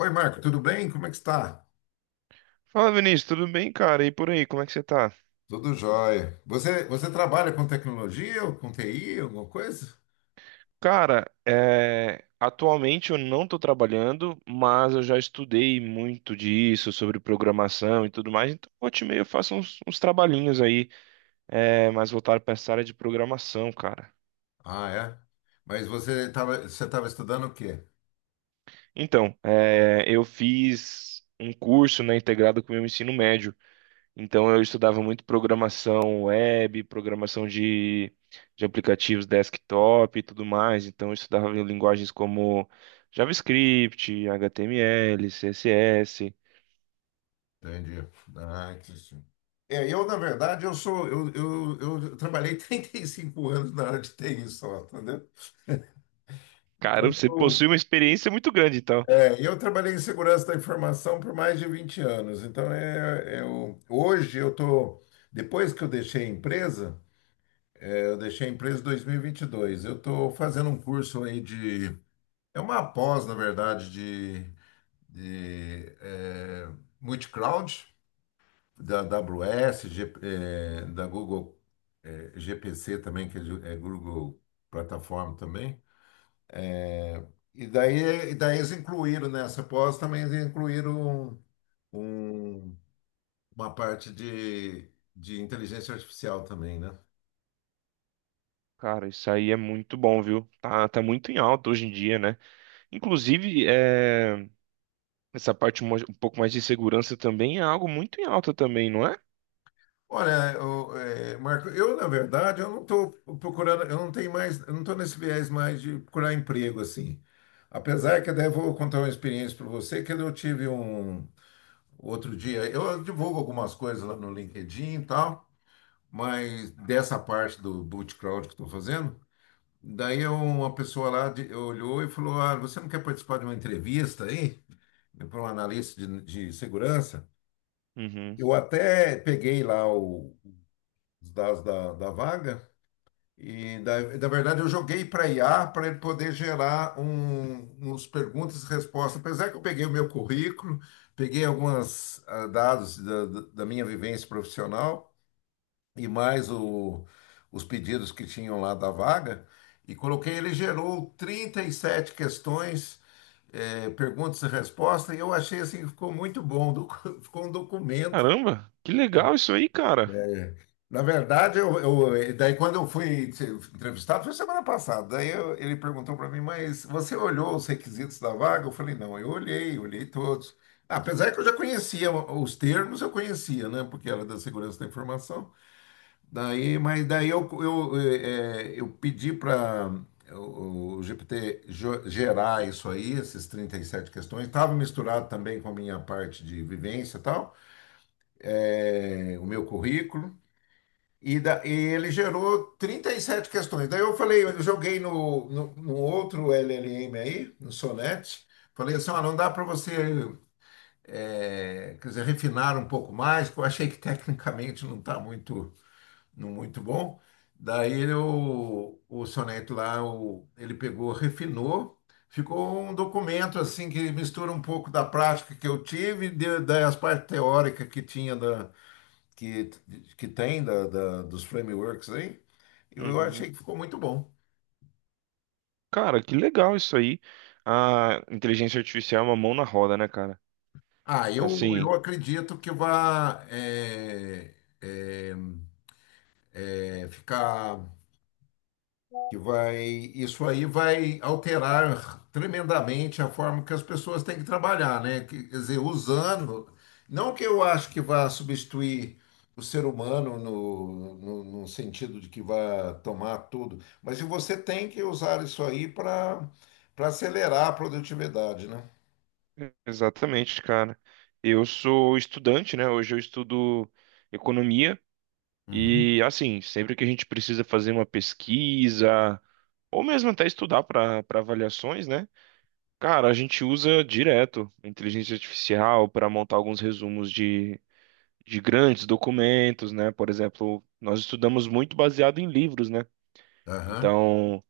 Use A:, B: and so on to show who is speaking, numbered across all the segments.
A: Oi, Marco, tudo bem? Como é que está?
B: Fala, Vinícius, tudo bem, cara? E por aí, como é que você tá?
A: Tudo jóia. Você trabalha com tecnologia ou com TI, alguma coisa?
B: Cara, atualmente eu não tô trabalhando, mas eu já estudei muito disso, sobre programação e tudo mais, então volta e meia eu faço uns trabalhinhos aí, mais voltado para essa área de programação, cara.
A: Ah, é? Mas você estava estudando o quê?
B: Então, eu fiz um curso, né, integrado com o meu ensino médio. Então eu estudava muito programação web, programação de aplicativos desktop e tudo mais. Então eu estudava linguagens como JavaScript, HTML, CSS.
A: Entendi. Ah, que sim. É, eu, na verdade, eu sou, eu trabalhei 35 anos na área de TI só, entendeu?
B: Cara, você
A: Eu,
B: possui uma experiência muito grande, então.
A: eu trabalhei em segurança da informação por mais de 20 anos. Então, eu, hoje eu tô, depois que eu deixei a empresa, eu deixei a empresa em 2022. Eu estou fazendo um curso aí de. É uma pós, na verdade, de multicloud, da AWS, da Google, GPC também, que é Google Plataforma também. É, E daí eles incluíram nessa pós também, eles incluíram um- uma parte de inteligência artificial também, né?
B: Cara, isso aí é muito bom, viu? Tá muito em alta hoje em dia, né? Inclusive, essa parte um pouco mais de segurança também é algo muito em alta também, não é?
A: Olha, Marco, eu na verdade eu não estou procurando, eu não tenho mais, eu não estou nesse viés mais de procurar emprego assim. Apesar que daí eu vou contar uma experiência para você, que eu tive um outro dia, eu divulgo algumas coisas lá no LinkedIn e tal, mas dessa parte do boot crowd que estou fazendo, uma pessoa lá olhou e falou: Ah, você não quer participar de uma entrevista aí? Para um analista de segurança?
B: Uhum.
A: Eu até peguei lá o os dados da vaga e da, na verdade eu joguei para IA para ele poder gerar uns perguntas e respostas. Apesar que eu peguei o meu currículo, peguei alguns dados da minha vivência profissional e mais os pedidos que tinham lá da vaga, e coloquei, ele gerou 37 questões, perguntas e respostas, e eu achei assim, que ficou muito bom, ficou um documento.
B: Caramba, que legal isso aí, cara.
A: Na verdade, daí quando eu fui ser entrevistado, foi semana passada, ele perguntou para mim, mas você olhou os requisitos da vaga? Eu falei, não, eu olhei, olhei todos. Apesar que eu já conhecia os termos, eu conhecia, né? Porque era da segurança da informação. Daí eu pedi para o GPT gerar isso aí, esses 37 questões. Estava misturado também com a minha parte de vivência e tal, o meu currículo. E ele gerou 37 questões. Daí eu falei, eu joguei no outro LLM aí, no Sonnet, falei assim, ah não dá para você, quer dizer, refinar um pouco mais, que eu achei que tecnicamente não está muito, não muito bom. O Sonnet lá, ele pegou, refinou, ficou um documento assim que mistura um pouco da prática que eu tive, das partes teóricas que tinha que, que tem da dos frameworks aí, eu
B: Uhum.
A: achei que ficou muito bom.
B: Cara, que legal isso aí. A inteligência artificial é uma mão na roda, né, cara?
A: Ah,
B: Assim,
A: eu
B: sim.
A: acredito que vai ficar. que vai, isso aí vai alterar tremendamente a forma que as pessoas têm que trabalhar, né? Quer dizer, usando, não que eu acho que vá substituir o ser humano no sentido de que vá tomar tudo, mas você tem que usar isso aí para acelerar a produtividade, né?
B: Exatamente, cara. Eu sou estudante, né? Hoje eu estudo economia
A: Uhum.
B: e, assim, sempre que a gente precisa fazer uma pesquisa ou mesmo até estudar para avaliações, né? Cara, a gente usa direto a inteligência artificial para montar alguns resumos de grandes documentos, né? Por exemplo, nós estudamos muito baseado em livros, né?
A: Aham.
B: Então.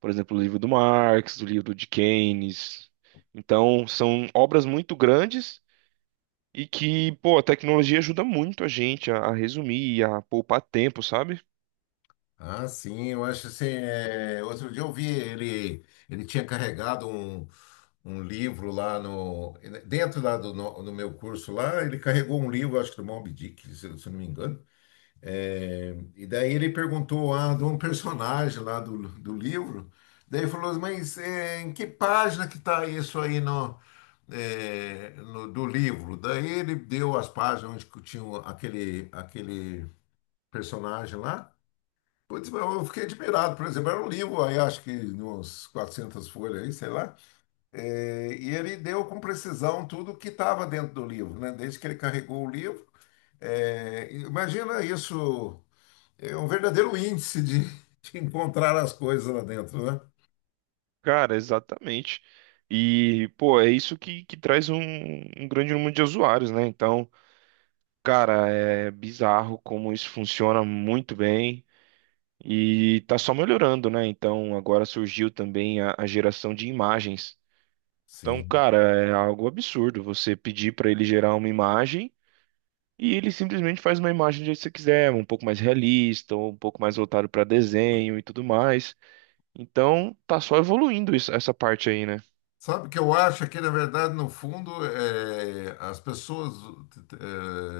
B: Por exemplo, o livro do Marx, o livro de Keynes. Então, são obras muito grandes e que, pô, a tecnologia ajuda muito a gente a resumir, a poupar tempo, sabe?
A: Ah, sim, eu acho assim. Outro dia eu vi ele, ele tinha carregado um, um livro lá no. Dentro lá do no, no meu curso lá, ele carregou um livro, acho que do Moby Dick, se eu não me engano. É, e daí ele perguntou ah, de um personagem lá do livro. Daí ele falou, em que página que está isso aí do livro? Daí ele deu as páginas onde que tinha aquele personagem lá. Putz, mas eu fiquei admirado, por exemplo, era um livro aí, acho que de uns 400 folhas aí, sei lá, é, e ele deu com precisão tudo que estava dentro do livro, né? Desde que ele carregou o livro. É, imagina isso, é um verdadeiro índice de, de encontrar as coisas lá dentro, né?
B: Cara, exatamente. E, pô, é isso que traz um, um grande número de usuários, né? Então, cara, é bizarro como isso funciona muito bem e tá só melhorando, né? Então, agora surgiu também a geração de imagens. Então,
A: Sim.
B: cara, é algo absurdo você pedir para ele gerar uma imagem e ele simplesmente faz uma imagem do jeito que você quiser, um pouco mais realista, ou um pouco mais voltado para desenho e tudo mais. Então, tá só evoluindo essa parte aí, né?
A: Sabe o que eu acho é que, na verdade, no fundo, as pessoas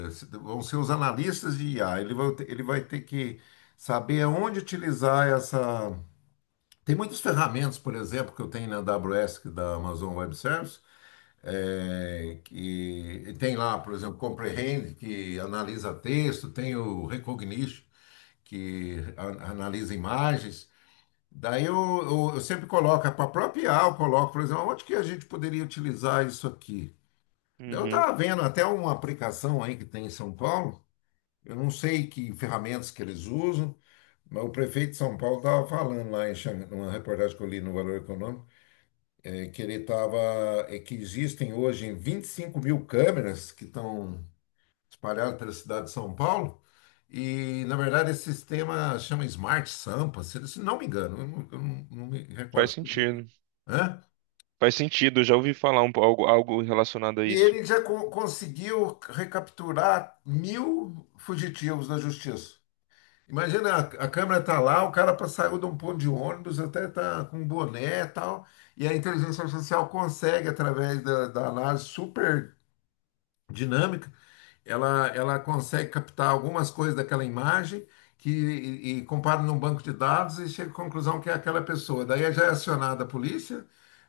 A: vão ser os analistas de IA. Ele vai ter que saber aonde utilizar essa. Tem muitas ferramentas, por exemplo, que eu tenho na AWS, que é da Amazon Web Services, que tem lá, por exemplo, Comprehend, que analisa texto, tem o Recognition, que analisa imagens. Daí eu, eu sempre coloco, para a eu coloco, por exemplo, onde que a gente poderia utilizar isso aqui? Daí eu
B: Uhum.
A: estava vendo até uma aplicação aí que tem em São Paulo, eu não sei que ferramentas que eles usam, mas o prefeito de São Paulo estava falando lá em Xangai, numa reportagem que eu li no Valor Econômico, é que ele estava, é que existem hoje 25 mil câmeras que estão espalhadas pela cidade de São Paulo. E, na verdade, esse sistema chama Smart Sampa, se não me engano, eu não- não me
B: Faz
A: recordo.
B: sentido.
A: Hã?
B: Faz sentido, eu já ouvi falar um, algo, algo relacionado a
A: E
B: isso.
A: ele já conseguiu recapturar 1.000 fugitivos da justiça. Imagina, a, a câmera tá lá, o cara saiu de um ponto de ônibus, até tá com um boné e tal, e a inteligência artificial consegue, através da análise super dinâmica, ela consegue captar algumas coisas daquela imagem e compara num banco de dados e chega à conclusão que é aquela pessoa. Daí já é acionada a polícia,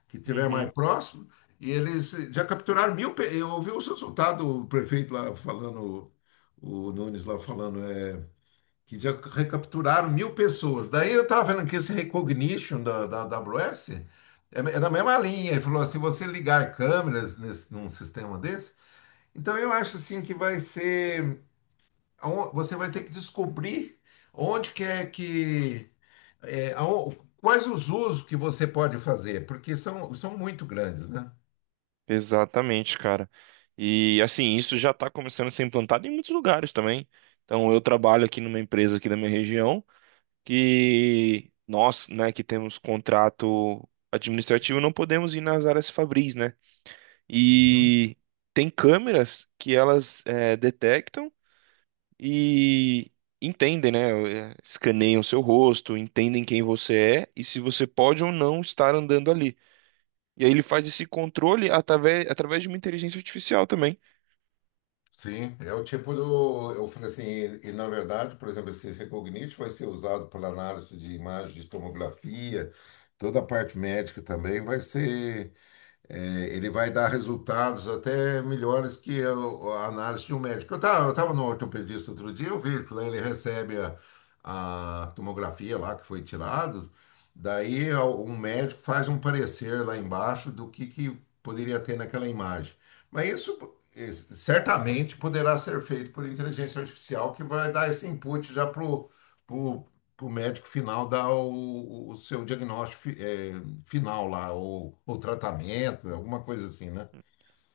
A: que estiver mais
B: Uhum.
A: próximo, e eles já capturaram 1.000. Eu ouvi o resultado o prefeito lá falando, o Nunes lá falando, é, que já recapturaram 1.000 pessoas. Daí eu estava vendo que esse recognition da AWS é da mesma linha. Ele falou assim: você ligar câmeras num sistema desse. Então eu acho assim que vai ser, você vai ter que descobrir onde que, é, aon- quais os usos que você pode fazer, porque são muito grandes, né?
B: Exatamente, cara. E assim, isso já está começando a ser implantado em muitos lugares também. Então, eu trabalho aqui numa empresa aqui da minha região, que nós, né, que temos contrato administrativo, não podemos ir nas áreas fabris, né?
A: Uhum.
B: E tem câmeras que elas detectam e entendem, né? Escaneiam seu rosto, entendem quem você é e se você pode ou não estar andando ali. E aí ele faz esse controle através de uma inteligência artificial também.
A: Sim, é o tipo do. Eu falei assim, na verdade, por exemplo, esse Recognite vai ser usado para análise de imagem de tomografia, toda a parte médica também vai ser. É, ele vai dar resultados até melhores que a análise de um médico. Eu tava no ortopedista outro dia, eu vi que lá ele recebe a tomografia lá que foi tirada, um médico faz um parecer lá embaixo que poderia ter naquela imagem. Mas isso certamente poderá ser feito por inteligência artificial que vai dar esse input já para o médico final dar o seu diagnóstico final lá, ou tratamento, alguma coisa assim, né?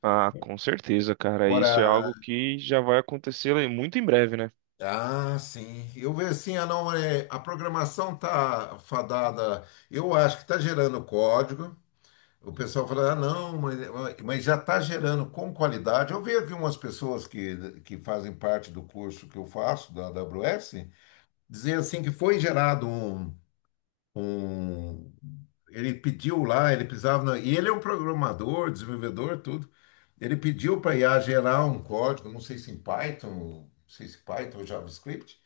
B: Ah, com certeza, cara. Isso é
A: Agora,
B: algo que já vai acontecer, né, muito em breve, né?
A: ah, sim. Eu vejo assim, ah, não, é, a programação tá fadada. Eu acho que tá gerando código. O pessoal fala, ah, não, mas já tá gerando com qualidade. Eu vejo aqui umas pessoas que fazem parte do curso que eu faço, da AWS, dizer assim que foi gerado um- ele pediu lá, ele precisava, e ele é um programador, desenvolvedor, tudo. Ele pediu para IA gerar um código, não sei se em Python, não sei se Python ou JavaScript.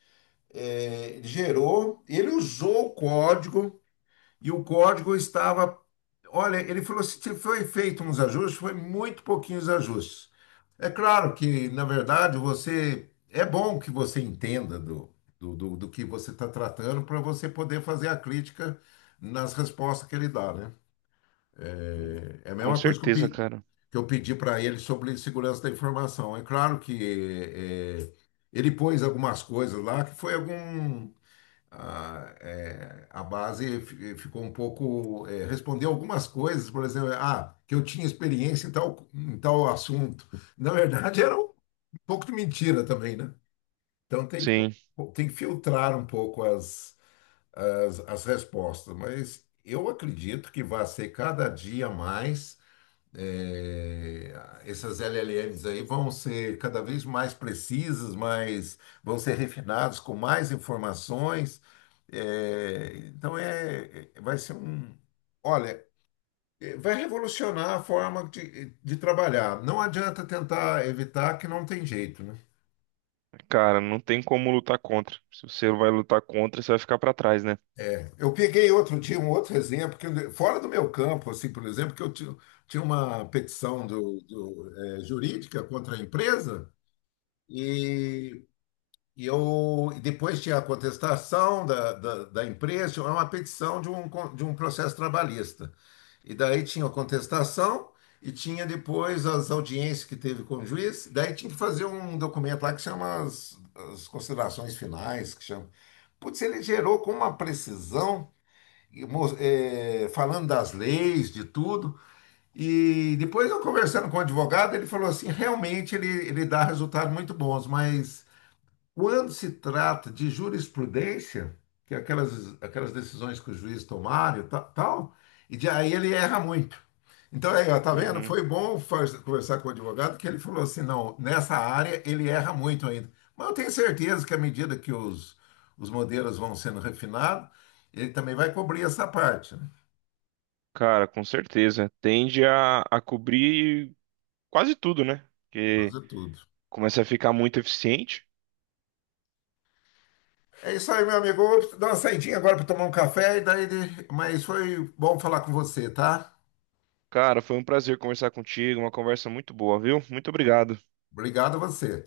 A: É, ele gerou, ele usou o código e o código estava. Olha, ele falou assim: se foi feito uns ajustes, foi muito pouquinhos ajustes. É claro que, na verdade, você. É bom que você entenda do que você está tratando para você poder fazer a crítica nas respostas que ele dá, né?
B: Hum.
A: É é a
B: Com
A: mesma coisa que eu
B: certeza,
A: pe-
B: cara.
A: que eu pedi para ele sobre segurança da informação. É claro que ele pôs algumas coisas lá que foi algum, a base ficou um pouco, é, respondeu algumas coisas, por exemplo, ah, que eu tinha experiência em tal assunto. Na verdade, era um pouco de mentira também, né? Então
B: Sim.
A: tem que filtrar um pouco as respostas, mas eu acredito que vai ser cada dia mais. É, essas LLMs aí vão ser cada vez mais precisas, vão ser refinados com mais informações. É, então vai ser um, olha, é, vai revolucionar a forma de trabalhar. Não adianta tentar evitar que não tem jeito, né?
B: Cara, não tem como lutar contra. Se você vai lutar contra, você vai ficar pra trás, né?
A: Eu peguei outro dia um outro exemplo que fora do meu campo, assim, por exemplo, tinha uma petição jurídica contra a empresa. e E eu, e depois tinha a contestação da empresa, tinha uma petição de um, de um processo trabalhista. E daí tinha a contestação e tinha depois as audiências que teve com o juiz. Daí tinha que fazer um documento lá que chama as considerações finais, que chama. Putz, ele gerou com uma precisão, falando das leis, de tudo. E depois eu conversando com o advogado, ele falou assim, realmente ele dá resultados muito bons, mas... Quando se trata de jurisprudência, que é aquelas decisões que os juízes tomar e tal, aí ele erra muito. Então, aí, ó, tá vendo?
B: Uhum.
A: Foi bom conversar com o advogado que ele falou assim, não, nessa área ele erra muito ainda. Mas eu tenho certeza que à medida que os modelos vão sendo refinados, ele também vai cobrir essa parte, né?
B: Cara, com certeza. Tende a cobrir quase tudo, né? Porque
A: Fazer tudo.
B: começa a ficar muito eficiente.
A: É isso aí, meu amigo. Eu vou dar uma saidinha agora para tomar um café, e daí... mas foi bom falar com você, tá?
B: Cara, foi um prazer conversar contigo, uma conversa muito boa, viu? Muito obrigado.
A: Obrigado a você.